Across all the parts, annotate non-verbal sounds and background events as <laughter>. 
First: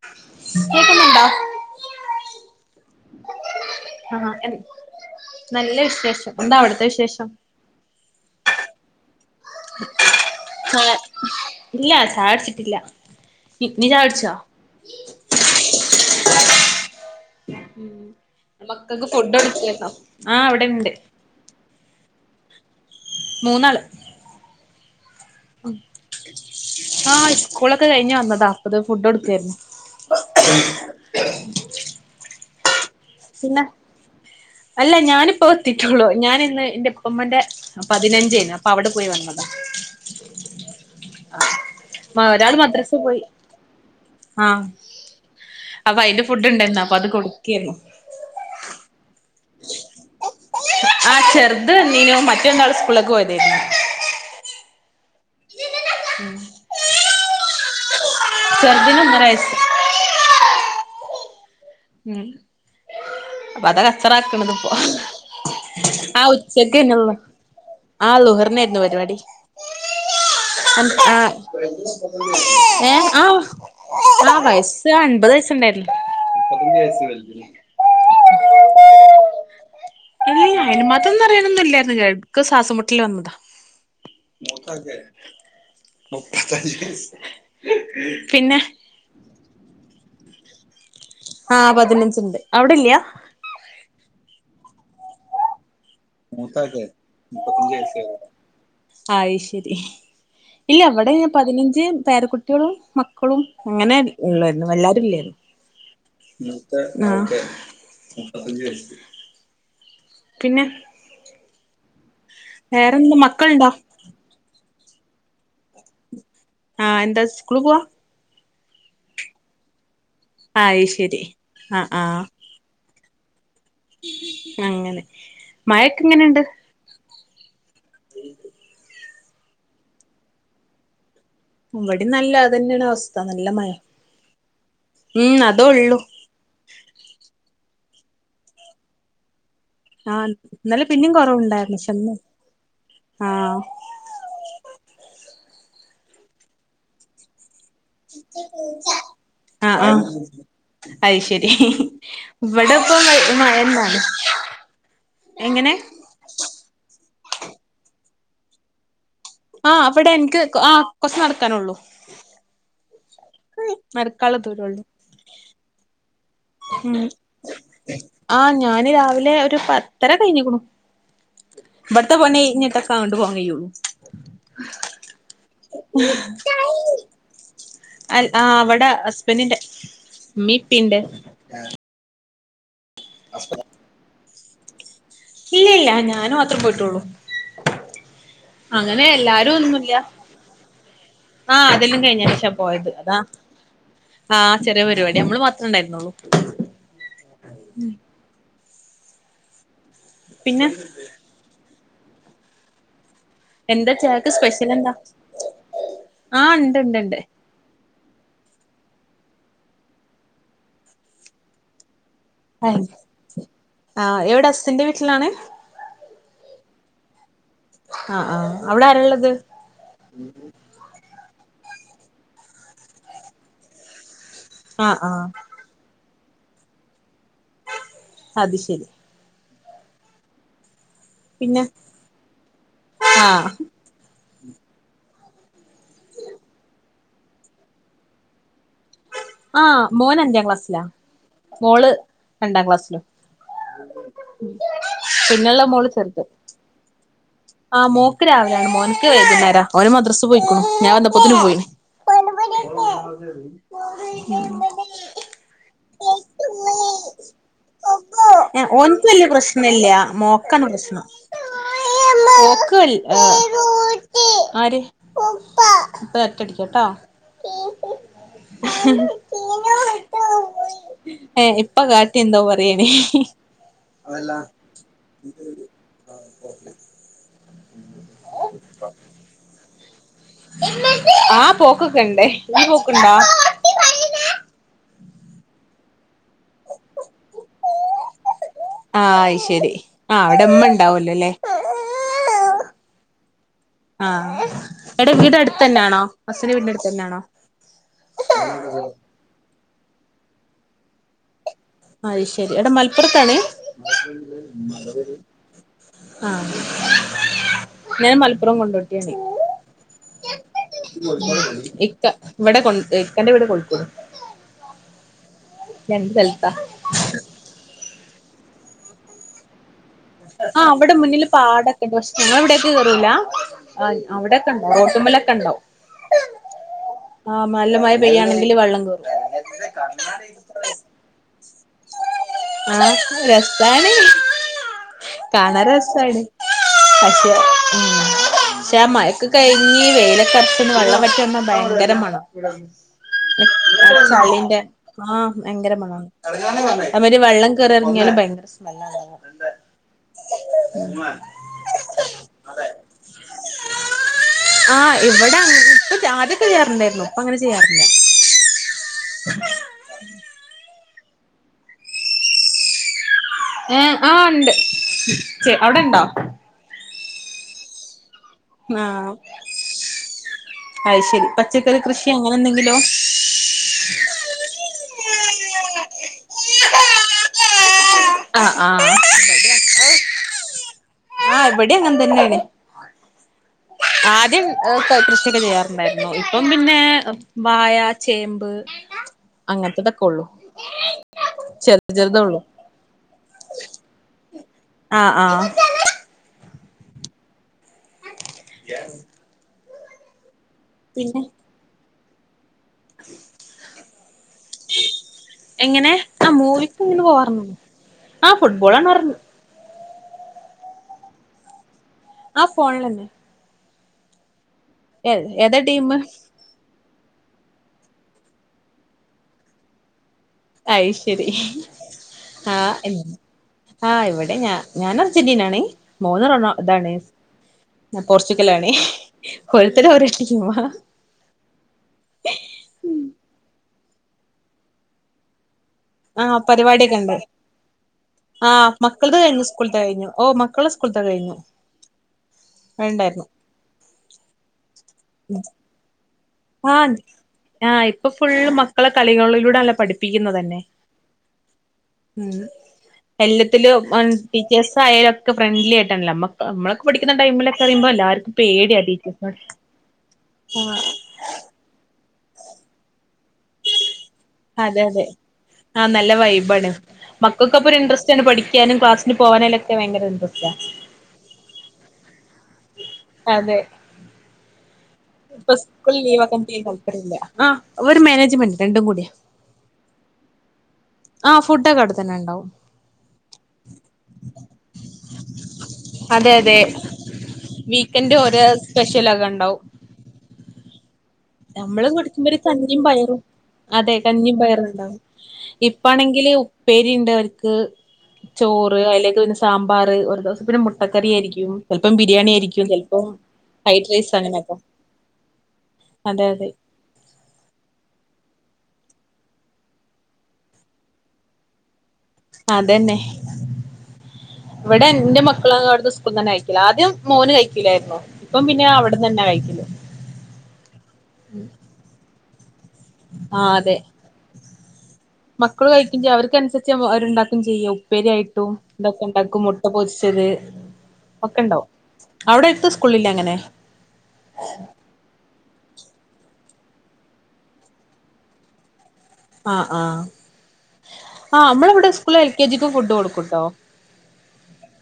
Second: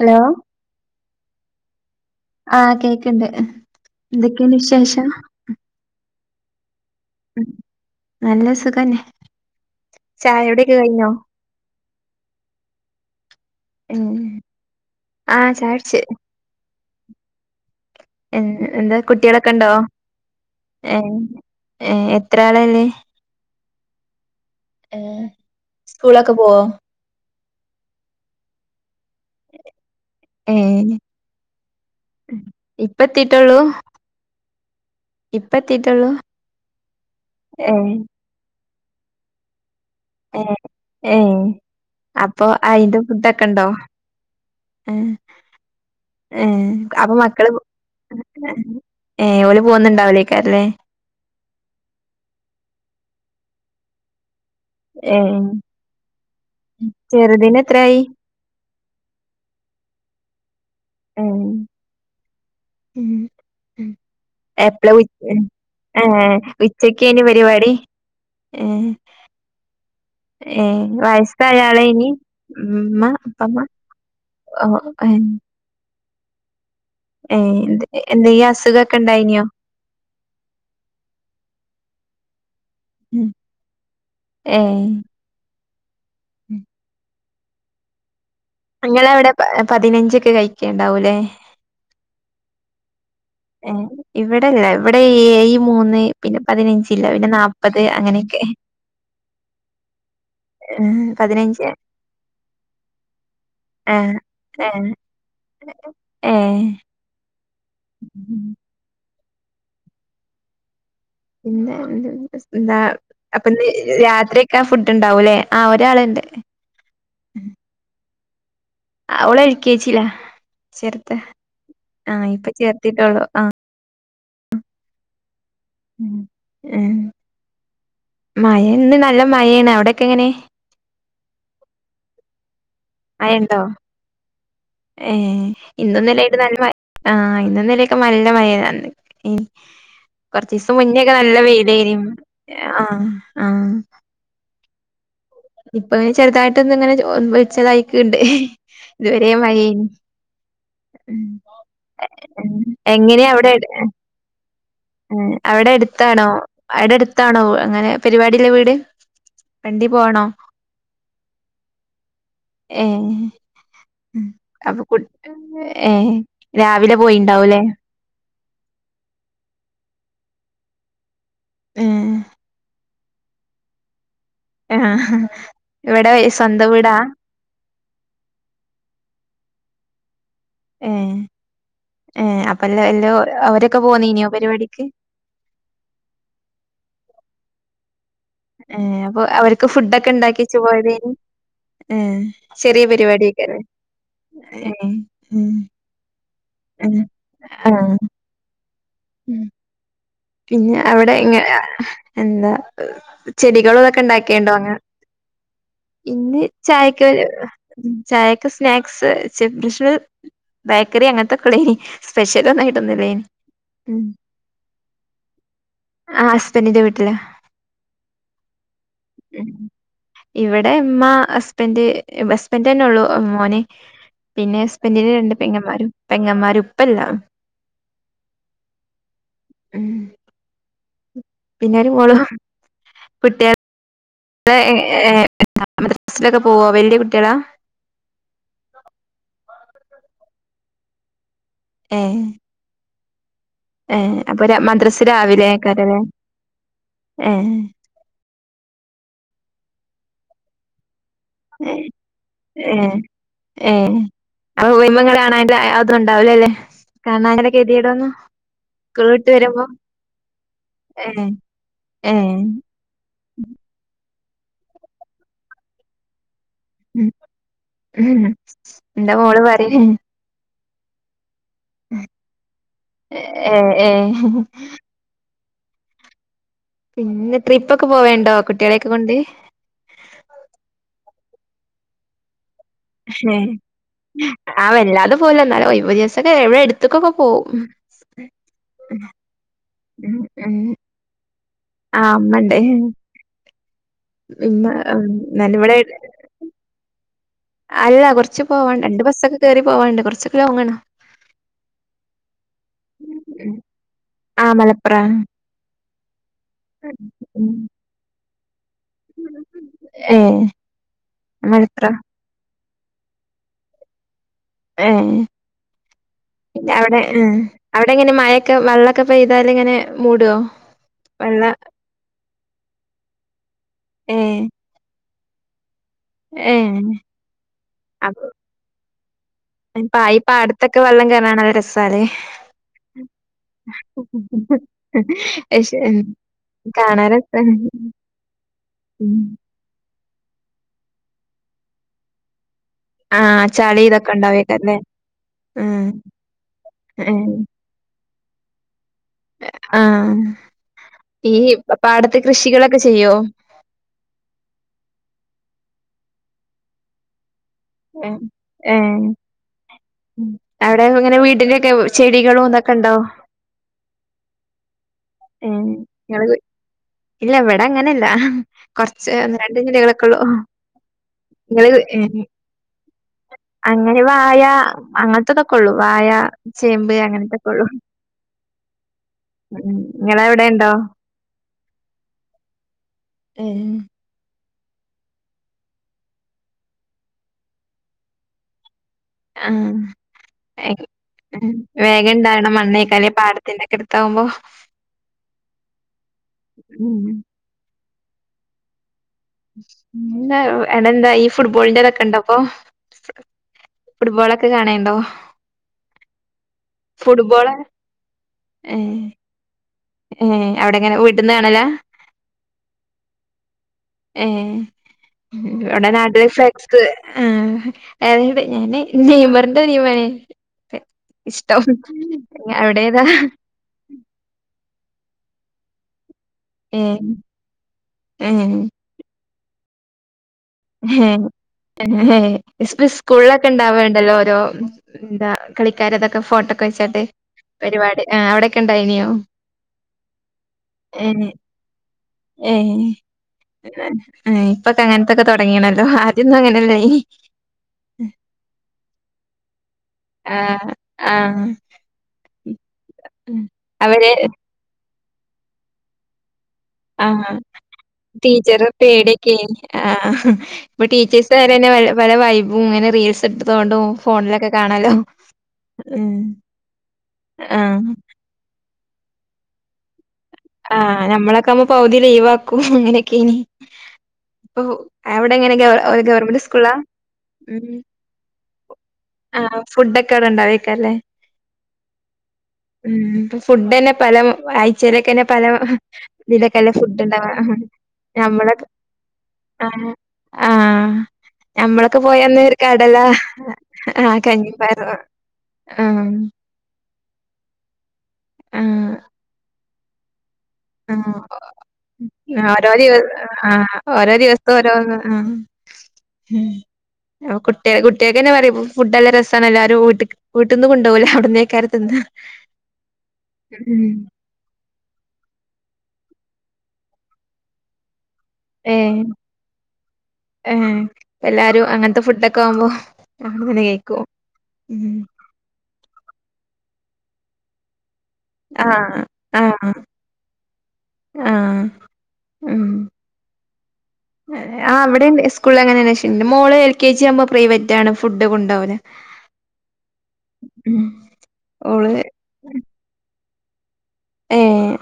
Hello കേക്കുന്നുണ്ടോ ആഹ് കേക്ക്ണ്ട് ആഹ് എന്തെക്കെയുണ്ട് വിശേഷം നല്ല വിശേഷം എന്താ അവിടത്തെ വിശേഷം മ്ഹ് നല്ല സുഖന്നെ ചായകുടിയൊക്കെ കാ കഴിഞ്ഞോ ഇല്ല ചായ കുടിച്ചിട്ടില്ല നി നീ ചായ ഉം കുടിച്ചോ ആഹ് ചായുടിച്ച് മ്ഹ് എന്താ മക്കക്ക് ഫുഡ് കുട്ടികളൊക്കെ ഉണ്ടോ കൊടുക്കേയാർന്നു ആഹ് അവിടെണ്ട് ഏഹ് ഏഹ് എത്ര ആള ഇള്ളേ മൂന്നാള് ഏഹ് സ്കൂളിലൊക്കെ പോവോ ആഹ് ഇസ്കൂളൊക്കെ കഴിഞ്ഞ് വന്നതാ അപ്പതാ ഫുഡ് കൊടുക്കാരുന്നു എഹ് ഏഹ് മ്ഹ് ത്തിട്ടോള്ളു പിന്നെ അല്ല ഞാനിപ്പോ എത്തിട്ടേള്ളൂ ഞാനിന്ന് എന്റെ ഇപ്പമ്മാന്റെ ഏഹ് പതിനഞ്ചേർന്നു അപ് പ്പം അവിടെ പോയി വന്നതാ ഏഹ് ഏഹ് ആഹ് മാ ഒരാള് മദ്രസ്സേ പോയി കണ്ടോ ആഹ് എഹ് അപ്പൊ അയിന്റെ ഫുഡ് ഏഹ് ഉണ്ടായിരുന്നു അത് അപ്പൊ മക്കള് കൊടുക്കായിരുന്നു ഏഹ് ഓല് പോന്നുണ്ടാവും <unintelligible> ല്ലേ ആഹ് ചെറുത് ഇണ്ടീനു മറ്റ് രണ്ടാളും സ്കൂളിലേക്ക് പോയതേ ഏഹ് ചെറുതിനെത്രായി ചെറുതിന് ഒന്നര വയസ്സ് മ്ഹ് മ്ഹ് അപ്പൊ അത ഉം കച്ചറ ആക്കണതിപ്പൊ എപ്പള ഉച്ച ആഹ് ഏഹ് ഉച്ചക്ക് തന്നല്ലോ ഉച്ചക്കേനി പരിപാടി ആഹ് ളുഹറിനായിരുന്നു ഏഹ് പരിപാടി ഏഹ് അൻ അ വയസ്സായാളേനി ഉമ്മ ഏഹ് ആഹ് ഉപ്പമ്മ ആഹ് വയസ് ഏഹ് അൻപത് വയസ്സുണ്ടായിരുന്നു ഏഹ് എന്തെ എന്തേയ്യാ അസുഖൊക്ക ഇണ്ടായിനോ ഇല്ലല്ല അയിന് മാത്രൊന്നും പറയാനൊന്നും ഇല്ലായിരുന്നു എടക്ക് സ്വാസം മു ട്ടല് വന്നതാ മൂത്ത ഏഹ് ആക്കേ മുപ്പത്തഞ്ച് വയസ്സ് പിന്ന നിങ്ങള അവിടെ പ പതിനഞ്ചെക്കെ കഴിക്കാണ്ടാവൂല്ലേ ആഹ് പതിനഞ്ച്ണ്ട് അവിടെല്യാ ഏഹ് ഇവിടെ ഇല്ലാ ഇവിടെ ഈ മൂന്ന് പിന്നെ മൂത്താക്കേ പതിനഞ്ചില്ല പിന്നെ മൂപ്പത്തഞ്ച് നാപ്പത് വയസ്സേ ആയിള്ളൂ അങ്ങനെയൊക്കെ അയ്ശരി ഇല്ല ഇവടെ പതിനഞ്ച് പേര കുട്ട്യളും മക്കളും അങ്ങനെ ഇള്ളായിരുന്നു എല്ലാരും ഇല്ലായിരുന്നു ഏ ആഹ അവക് മുബതഅജ് വയസ്ത് പിന്നെ പിന്നെ എന്താ വേറെന്താ അപ്പൊ മക്കളുണ്ടോ തന് രതി ഫുഡ് ഉണ്ടാവൂല്ലേ ആഹ ഒരാളുണ്ട് ആഹ എന്താ സ്കുളി പോവാ അവളെൽ ക്കേജിയിലാ അത് ചേർത്തെ ശരി ആഹ് ആഹ ആഹ് ഇപ്പ ചേർത്തിട്ടാള്ളൂ ആ അങ്ങനെ മയക്ക എങ്ങനെയണ്ട് ഉം മഴന്ന് നല്ല മഴയാണ് അവിടെക്കെ എങ്ങനെ ഇവിടെനല്ല മഴഅതന്നെയാണ് അവസ്ഥ നല്ല മഴയുണ്ടോ മഴ ഏ ഉം അത ഉള്ളൂ ഇന്നും ഇന്നലെയായിട്ട് നല്ല ആഹ ഇന്നന്നിലൊക്കെ നല്ല മഴന്ന ആഹ് കൊറച്ച ദിവസം ഇന്നലെ പിന്നിം മുന്നേൊക്കെ നല്ല വെയിൽ കൊറവുണ്ടായിരുന്നു പക്ഷെ ഇന്ന് ആഹ ആഹ ആഹ് ഇപ്പൊ ഇെ ചെറുതായിട്ടൊന്ന ഇങ്ങനെ വെച്ചതായി ആഹ ആഹ അത് ശരി ഇവിടെ ഇപ്പ മഴ എന്നാണ് ഉം അവിടെ അടുത്താണോ അവിടെ അടുത്താണോ അങ്ങനെ പരിപാടില്ല വീട് ആഹ വണ്ടി അവിടെ പോണോ എനിക്ക് ആഹ കൊച്ച് നടക്കാനുള്ളൂ ഏ നടക്കാള്ള അപ്പൊ കു ഏ രാവിലെ ഉ പോയിണ്ടാവൂലേ ആഹ ഞാന് രാവിലെ ഒരു പത്തര കഴിഞ്ഞിക്കണു ഇവിടുത്തെ പണ ഇഞ്ഞിട്ടൊക്കണ്ട് പോങ്ങയള്ളു ആഹ ഇവിടെ സ്വന്തം വീടാ അ ആഹ അവിടെ ഹസ്ബൻറിന്റെ മീപ്പിന്റെ ഏ അപ്പ എല്ല എല്ലോ അവരൊക്കെ പോന്നിയോ പരിപാടിക്ക് ഇല്ല ഇല്ല ഞാനും മാത്രേ പോയിട്ടുള്ളൂ ഏ അങ്ങനെ അപ്പൊ എല്ലാരും അവർക്ക് ഫുഡ ഒന്നുല്ല ഒക്കെ ഉണ്ടാക്കിച്ച്പോയതന് ആ അതെല്ലാം ഉം ചെറിയ പരിപാടിക്കെറ ആഹ ചെറിയ പരിപാടി നമ്മള് മാത്ര ഉണ്ടായിരുന്നുള്ളൂ ഉ ആഹ ഉ പിന്നെ അവിടെ ഇങ്ങെ എന്താ ചെടികളും എന്താ ഇതൊക്കെ ചായക്ക് ഉണ്ടാക്കിയുണ്ടോ സ്പെഷ്യൽ അങ്ങനെ എന്താ ആ ഇന്ന് ഇണ്ട് ഇണ്ട് ചായക്ക ഉ ചായൊക്കെ സ്നാക്സ്ഷ ബേക്കറി അങ്ങനത്തെക്കെ ഉളനി സ്പെഷ്യൽ ഇണ്ട് ഒന്നായിട്ടൊന്ലെന് ഉ ആ എവിടെ അസ്സിന്റെ വീട്ടിലാണ് ആ് ഹസ്ബൻഡറിന്റെ വീട്ടില് ആഹ ആഹ അവിടെ ആര ഉുള്ളത് ഉ ഇവിടെ അമ്മ ഹസ്ബൻഡ് ഹസ്ബൻഡ് തന്നെ ഉള്ളു അ മോനെ പിന്നെ ആ ആ ഹസ്ബൻറിന്റെ രണ്ട് പെങ്ങമാരും പെങ്ങന്മാരും ഇപ്പൗ ഇല്ല അത് ശരി ഉ പിന്നെ പിന്നരു മോളം ആ കുട്ടിക ലൊക്കെ <inaudible> പോവാ വലിയ കുട്ടികളാ ആഹ മോന് അഞ്ചാം ക്ലാസ്സിലാ മോള് ഏഹ് രണ്ടാം ക്ലാസ്സിലോ ഏഹ് അപ്പൊ ര- മദ്രസ പിന്നെ ഉള മോള്. ചെറിയത ഏ ആഹ മോക്ക് രാവിലെയാണ് മോനക്ക് വൈകുന്നേരം അവര് മദ്രസ് പോയിക്കു ഞാൻ വന്തപ്പത്തിന് പോയി ഏ ഏ അപ്പ വിമങ്ങ കാണല്ല അത്? ഉണ്ടാവലേ അല്ലേ കാരണം അങ്ങനൊ കെഎതിടന്ന് ഓൻക്ക് വല്യ കെട്ട് വരുമ്പോ പ്രശ്നല്ല മോക്കാണ് പ്രശ്നം ഏ ഏ അര് ഉപപ ഉപപ അടികം കേട്ടോ ഉം ഉം. എന്റെ മോള് പറയും ഏ ഇപ്പൊ കാട്ടി എന്തോ പറയണേ ഏഹ് ഏഹ് ഇത ഓക്കെ പിന്നെ ട്രിപ്പ് ഒക്കെ പോവണ്ടോ കുട്ടികളെയൊക്കെ കൊണ്ട് ആ പോക്കൊക്കെണ്ടേ ആ വല്ലാതെ പോവൂല എന്നാലും ഒരുസൊക്കെ ഇവിടെ അ ടുത്തക്കൊക്കെ പോവും ആഹ് അയ്‌ ശരി ആ ഉം ഉം അവിടെമ്മ ഉണ്ടാവോല്ലോ അല്ലേ ആ അമ്മണ്ട് ആഹ ഇമ്മ എടെ വീടെ എന്നാലും അടുത്ത് ഇവിടെ തന്നെയാണൊ ഹസ്സിന്റെ വീടിനടുത്തന്നെയാണൊ അല്ല കുറച്ച് പോവാണ്ട് രണ്ട് ബസ്സൊക്കെ കയറി പോവാണ്ട് കൊ റച്ചൊക്കെ ലോങ്ങാണ് അത് ശരി എവിട മലപ്പുറത്താണെ ആ ആഹ് ഉ ഉ ഞാ മപ്പുറം കൊണ്ടോട്ടിയാണെ ഏഹ് ക്ക ഇവിടെ ഇക്കാന്റെ വീട് കോഴിക്കോട് ഏ രണ്ട് സ്ഥലത്താ പിന്നാ അവിടെ ആഹ് അവിടെ എങ്ങനെ മഴൊക്കെ വെള്ളക്കെ പെയ്താല് ഇങ്ങനെ മൂടോ ആ അവിടെ മുന്നിൽ വെള്ള പാടൊക്കെണ്ട് പക്ഷേഞങ്ങളിവിടൊക്കെ കേറൂല ഏ അവിടേക്കൊണ്ട് റോട്ടുമ്പലൊക്കെ ഉണ്ടൊ ഏഹ് ആഹ് നല്ല മഴ പെയ്യാണെങ്കിൽ വള്ളം കേറും ഇത്തൊക്കെ വെള്ളം കയറാണെ ങ്കി നല്ല രസല്ലി ആഹ് രസാണ് കാണാൻ രസാണ് കാണാൻ രസാണ്. പക്ഷെ ഉം. മയേക്കെ കഴിഞ്ഞ് ഈ വെയിലക്കറപ്പന്ന് വെള്ള വറ്റു ന്ന ഭയങ്കര മണം ആ ചളി ഇതൊക്കെ ചളിന്റെ ഉണ്ടാവേക്കാരല്ലേ? ആ ഭയങ്കര ഉം. മണാ അവര് ഉം. വെള്ളം കേറി ഇറങ്ങിയാലും ഭയങ്കര സ്മെല്ലാവട ആഹ് ഈ പാടത്തെ കൃഷികളൊക്കെ ചെയ്യോ ആഹ് ഇവിടെ ഇപ്പൊ ആദ്യൊക്കെ ചെയ്യാറുണ്ടായിരുന്നു ഇപ്പ അങ്ങനെ ചെയ്യാറില്ല ഉ ആഹ ങ്ങനെ വീടിന്റെ ഒക്കെ ചെടികളും ഒന്നൊക്കെ ഉണ്ടാവൊ ആഏ ആ ഉണ്ട് ഉ അവിടെ ഉണ്ടോ ഇല്ലവിടെ അങ്ങനില്ല. ആഹ് കൊറച്ച് രണ്ടഞ്ചില്ലകളൊക്കെള്ളൂ അത് ശരി പച്ചക്കറി കൃഷി നിങ്ങ അങ്ങനെ എന്തെങ്കിലോ അങ്ങനെ വായ അങ്ങനത്തെതൊക്കെ കൊള്ളു വായ ചേമ്പ് അങ്ങനത്തെ കൊള്ളു ആഹ് ആഹ് ഉ നിങ്ങള അവിടെ ഉണ്ടൊ ആഹ് ആ ഇവിടെ അങ്ങനെ തന്നേണ് ഏ. ആദ്യം കൃഷിയൊക്കെ ചെയ്യാറുണ്ടായിരുന്നു ഇപ്പം പിന്നെ വായ ചേമ്പ് ആ അങ്ങനത്തതൊക്കെ ഉള്ളു ചെറുത് വേഗം ചെറുതേ ഉള്ളു ഉണ്ടാവണ മണ്ണേക്കാലേ പാട തിന്റെക്കെടുത്താവുമ്പൊ ആഹ് ആഹ് ഉം ഞാൻ എടെന്താ ഈ ഫുട്ബോളിന്റെതൊക്കെ ഇണ്ടപ്പോഫുട്ബോളൊക്കെ കാണേണ്ടോ എങ്ങനെ ആ മൂവിക്ക് ഇങ്ങനെ ഫുട്ബോൾ പോവാറുണ്ട് ആ ഫുട്ബോളാണ് പറഞ്ഞ് അവിടെ എങ്ങനെ വീട്ട്ന്ന് കാണലാ ആ ഫോണിലന്നെ ഏഹ്‌ ഏ ഏതാ ടീം വിടെ ആരെതെങ്കി ആ ഏഹ് ഞാൻ നെയംമറിന്റെ ടീം ആണ് അയ്ശരി ഇഷ്ടം അവിടേതാ ആ ഇവിടെ ഞാൻ ഞാന് അർജന്റീനാണേ മോള് റൊണാ ഏ അതാണ് ഞാ ഏ പോർച്ചുക്കലാണേ ഓരോരുത്തർ ഓരോ ടീമാ ഹേ ഏ ഹേ ഹേ ഇപ്പോ സ്കൂളൊക്കെ ഉണ്ടാവണ്ടല്ലോ ഓരോ എന്താ കളിക്കാരതൊക്കെ ആഹ് ഫോട്ടോക്കെ പരിപാടിയൊക്കെ വെച്ചിട്ട് ഉണ്ട് പരിപാടി ആ അവിടൊക്കെ ആഹ് ഉണ്ടായിനിയോ മക്കളത് കഴിഞ്ഞു സ്കൂളത്തെ കഴിഞ്ഞു ഓ മക്കളെ സ്കൂളത്തെ ഏ കഴിഞ്ഞു ഏ വേണ്ടായിരുന്നു ഇപ്പൊക്കെ അങ്ങനത്തൊക്കെ തുടങ്ങിയണല്ലോ ആര് ആ ഇണ്ട് ആ ഇപ്പൊ ഫുള്ള് മക്കളെ കളികളിലൂടെയല്ലേ ആ പഠിപ്പിക്കുന്നത് തന്നെ ആ ഉം ഉം. എല്ലത്തിലും വൺ അവര് ടിക്ക് എസ് ആയോലൊക്കെ ഫ്രണ്ട്ലി ആയിട്ടാണല്ലോ നമ്മക്ക് നമ്മളൊ ആ ടീച്ചർ ടീച്ചേഴ്സിനോട് പേടിക്കേനിം ആ ഇപ്പൊ ടീച്ചേസ് ള്ളേരന്നെ പല വൈബും ഇങ്ങനെ റീൽസ് എടുത്തോണ്ടുപോവും അതെ അതെ ആ ഉം. നല്ല വൈബാണ് ആ മക്കക്കപ്പൊരു ഇൻട്രസ്റ്റ് ഇഷ്ടാണ് പഠിക്കാനും ക്ലാസിനു പോവാനലൊക്കെ ഭയങ്കര ഇൻട്രസ്റ്റാ ആ ഞമ്മളൊക്കെ ആവുമ്പോ പകുതി ലീവാക്കും അങ്ങനൊക്കെ ഇനി അതെ പ്പൊ ഇപ്പൊ സ്കൂളിൽ ലീവാക്കാൻ തീരെ താല്പര്യമില്ല ആ ഉം ഒര് മാനേജ്മെന്റ് രണ്ടും കൂടി ആ ഫുഡൊക്കെ അവിടെ ഉണ്ടായേക്കല്ലേ ആ ഫുഡൊക്കെ അവിടെ തന്നെയൊണ്ടാവും ഉം ഫുഡ് തന്നെ പല ആഴ്ച്ചയിലൊക്കെ ന്നെ പല അതെ അതെ ഇതിലൊക്കെല്ലെ ഫുഡ് ഒണ്ടാവാ വീക്കെൻഡ് ഓരോ സ്പെഷ്യലൊക്കെ ഒണ്ടാവും ആ നമ്മള് കുടിക്കുമ്പോ ഒരു കഞ്ഞിയും പയറും അതെ ആഹ് കഞ്ഞിയും കഞ്ഞിപ്പയറ് പയറുണ്ടാവും ആഹ് ഇപ്പാണെങ്കില് ഉപ്പേരി ഇണ്ട് അവർക്ക് ചോറ് ആഹ് അയില്ലേക്കുപിന്നെ സാമ്പാറ് ഒരു ദിവസം പിന്നെ മു ആ ഓരോ ദിവസ ചെലപ്പം ആ ഫ്രൈഡ് റൈസ് ഓരോ അങ്ങനെയൊക്കെ ദിവസോരോന്ന് ആ അതെ ഉം അതെ അപ്പോ കുട്ടേക് കുട്ടിയേക്കന്നെ പറയും ഫുഡ് നല്ല രസാണ് എല്ലാരും വീട്ടിക്ക് വീട്ടിന്നു കൊണ്ടോവൂല അവിടന്നെക്കാര തിന്നാ അതന്നെ ഉം ഇവിടെ എന്റെ മക്കളാ അവിടന്ന് സ്കൂളന്നെ കഴിക്കില്ല ആദ്യം മോന് കഴിക്കില്ലായിരുന്നു ഇപ്പം പിന്നെ അവിടന്ന് തന്നെയാ കഴിക്കല് ആ എല്ലാരും അങ്ങനത്തെ ഫുഡൊക്കെ ആവുമ്പോ അവിടുന്നന്നെ കെയിക്കും മക്കൾ കഴിക്കില്ല അവർക്കനുസരിച്ച് അവരുണ്ടാക്കും ചെയ്യും ഉപ്പേരിയായിട്ട് ട്ടും ആഹ് ഇതൊക്കെ ഉണ്ടാക്കും മുട്ട ആഹ് പൊരിച്ചത് ആഹ് ഒക്കെണ്ടാവും അവിടെയെടുത്ത് ഉം സ്കൂളില്ലേ അങ്ങനെ ആ ഇവിടെ ഇണ്ട് സ് സ്കൂളിലങ്ങനെ വിശയം ഇല്ല മോള് എൽ കെ ജിആവുമ്പോ പ്രൈവറ്റാണ് ഫുഡ് കൊണ്ടോവല് ആ ആ ആ നമ്മളവിടെ ഓള് സ്കൂളില് എൽ കെ ജിക്കും ഫുഡ് കൊടുക്കൂട്ടോ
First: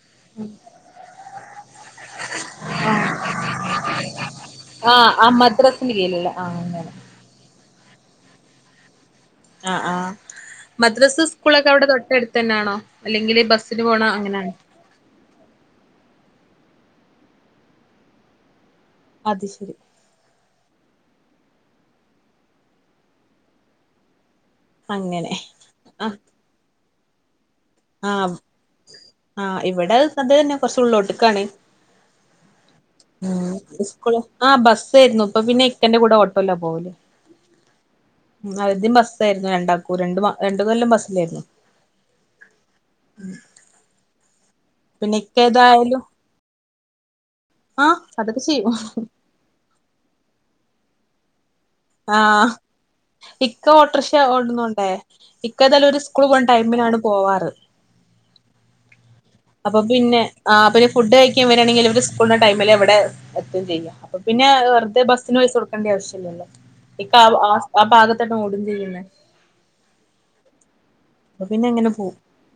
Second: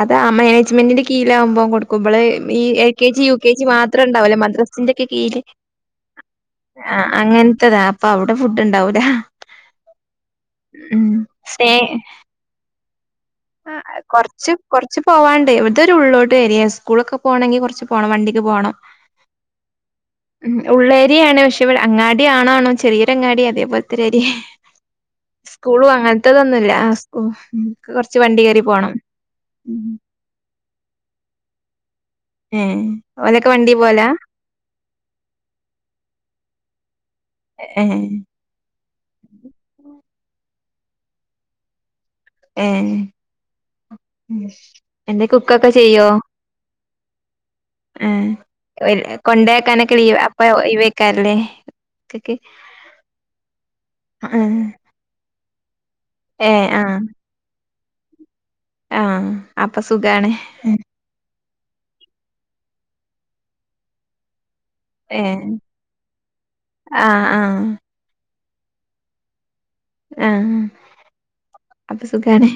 അതാ ആ മാനേജ്മെന്റിന്റെ കീഴിലാകുമ്പോ കൊടുക്കുമ്പള് ഈ L K G U K G മാത്രം ഉണ്ടാവൂല്ലേ മദ്രസ് സിന്റെ ഒക്കെ കീഴില് മദ്രസിന്റെ കീഴിലൊള്ള ആ അങ്ങനെ ആ അങ്ങനത്തതാ അപ്പൊ അവിടെ ഫുഡ് ഒണ്ടാവൂലാ ആ ആ മദ്രസാ സ്കൂളൊക്കെ അവിടെ തൊട്ടടുത്ത് തന്നാണോ അല്ലെങ്കില് ആ ബസ്സിന് അ പോണോ കൊറച്ച് അങ്ങനെയാണോ കൊറച്ച് പോവാണ്ടേ ഇതൊരു ഉള്ളോട്ട് ഏരിയാ സ്കൂളൊക്കെ പോകണെങ്കി കൊറച്ച് പോണം വണ്ടിക്ക് പോകണം അതുശെരി ഉം ഉള്ളേരിയാണ് പക്ഷേവിടെ അങ്ങാടിയാണോന്നു ചെറിയൊരു അങ്ങാടി അതേപോലെത്തെ ഒരു ഏരിയാ അങ്ങനെ സ്കൂളും ആഹ് അങ്ങനത്തതൊന്നുമില്ല സ്കൂ ക്ക് ച്ച് വണ്ടികേറിപോണം അതുതന്നെ കൊറച്ച് ഉള്ളോട്ടുക്കാണ് ഏ ഓലൊക്കെ വണ്ടി പോലാ ഉം ആ ബസ്സ്ആരുന്നു ഇപ്പൊ പിന്നെ ഇക്കാന്റെ കൂടെ ഓട്ടോലാ പോവല് ഏയ് ഏയ് ഉം ആദ്യം ബസ്സായിരുന്നു രണ്ടാക്കൂ രണ്ട് രണ്ടു കൊല്ലം ബസ്സിലായിരുന്നു ഏ പിന്നെ എന്തേ ഇക്ക കുക്കൊക്കെ ഏതായാലും ചെയ്യോ ആഹ് അതൊക്കെ ചെയ്യും കൊണ്ടോ കാനക്കോ ലീവ് അപ്പ ഒഴിവെക്കാരലേ ആഹ് ഇക്ക ഓട്ടോറിക്ഷ ഓടുന്നുണ്ടേ ഇക്ക ഇതല്ല ഒരു സ്കൂൾ പോണ ഏ ടൈമിലാണ് ആഹ് പോവാറ് ആഹ് അപ്പൊ പിന്നെ സുഖാണ് ഫുഡ് കഴിക്കാൻ വരാണെങ്കിൽ സ്കൂളിന്റെ ടൈമില് അവിടെ എത്തും ചെയ്യ അപ്പോ പിന്നെ തെ ഏ ബസ്സിന് പൈസ കൊടുക്കേണ്ട ആവശ്യ ഇല്ലല്ലോ ഇക്ക ആഹ് ആ ആഹ് ആ ഭാഗത്തെക്കാണ് ഓടും ചെയ്യുന്നേ ആഹ് അപ്പൊ പിന്നെ അങ്ങനെ അപ്പൊ സുഖാണ്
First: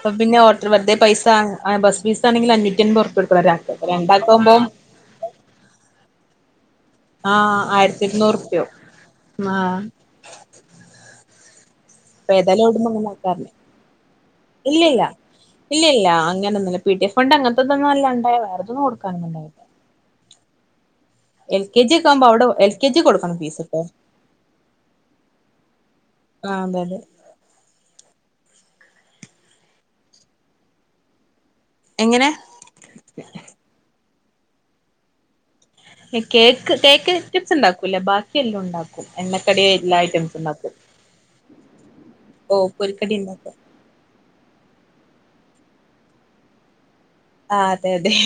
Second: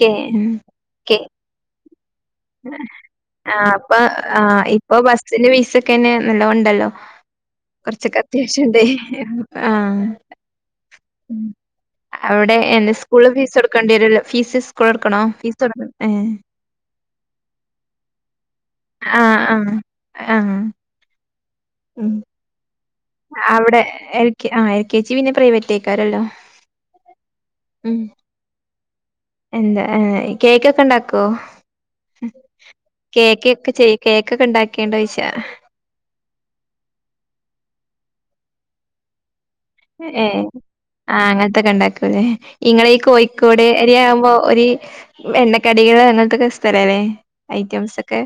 കേ പിന്നെ ഓട്ടർ ബർഡേ കേ പൈസ ബസ് ഫീസ് ആണെങ്കിൽ അഞ്ഞൂറ്റി അമ്പപത് ഉർപിഴ കെടുക്കണം ഒരാക്ക് ആഹ് അപ്പ അപ്പൊ ആഹ് രണ്ടാക്കാകുംമ്പോം ഇപ്പൊ ബസ്സിന് പൈസക്കെന്നെ നല്ലോംണ്ടല്ലോ ആഹ് ആയിരത്തി കൊറച്ചൊക്കെ അത്യാശ്യം ഇരുന്നൂറുപ്യാവും ഇണ്ടേ ആഹ് അപ്പൊ അവിടെ ഏതായാലും ഓടുമ്പോ എന്താ അങ്ങനെ സ്കൂള് ആക്കാറില്ല ഫീസ് കൊടുക്കേണ്ടിരൊ ഫീസ് സ്കൂള് ഇല്ലില്ല കൊടുക്കണോ ഫീസ് കൊട് ഇല്ലില്ല ഏ അങ്ങനൊന്നുല്ല പി ടി എ ഫണ്ട് അങ്ങത്തെന്നല്ലാണ്ട വേറെ തൊന്നും കൊടു ആഹ് ആഹ് ആഹ് എൽ കെ ജി കാക്കുംബം അവിടെ എൽ കെ ജി കൊടുക്കണം അവിടെ ഫീസ്ട്ടോ എൽ കെ ആ എൽ കെ ജി പിന്നെ പ്രൈവറ്റ് എഴ്ക്കാരല്ലോ ആ അതെ അതെ ഉം എന്താ കേക്കൊക്കെ ഇണ്ടാക്കോ എങ്ങനെ കേക്ക് ഒക്കെ ചെയ കേക്ക്ക്കെ ഇണ്ടാക്കോണ്ടോ ചോയിച്ച കേക്ക് കേക്ക് റ്റംപ്സ് ഇണ്ടാക്കൂല്ല ബാക്കിയല്ലാം ഇണ്ടാക്കും എണ്ണ കടിയായി ഏ ആഹ് അങ്ങനത്തൊക്കെ ഇണ്ടാക്കൂല്ലേ ഓ ഇങ്ങള് ഈ പൊരിക്കടി ഉണ്ടാക്കും കോഴിക്കോട് രിയാവുമ്പോ ഒരു എണ്ണക്കടികൾ അങ്ങനത്തെക്കെ ഇ സ്ഥലവെ ആ അതെ ഐറ്റംസ് അതെ ഒക്കെ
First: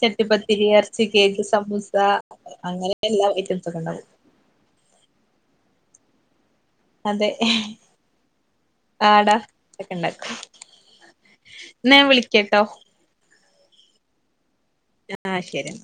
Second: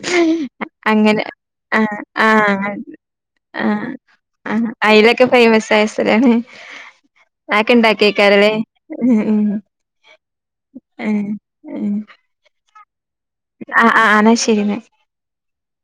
ചട്ടിപ്പത്തിരി ഇറച്ചി അങ്ങനെ കേക്ക് സമൂസ ആഹ് ആഹ് അങ്ങനെ എല്ലാ ഐറ്റംസ് ഒക്കെ ആഹ് ഉണ്ടാവും ആഹ് ഐലൊക്കെ ഫേയ്മസ് ആയ സ്തലാണ് അതെ ആക്കോഇണ്ട കേക്കാരല്ലേ ആടാ ഇന്നാ ഞാൻ വിളിക്കട്ടോ ആഹ് ആഹ് ആഹ് എന്നാൽ ശരിന്ന ആഹ് ശരി ഇന്നാ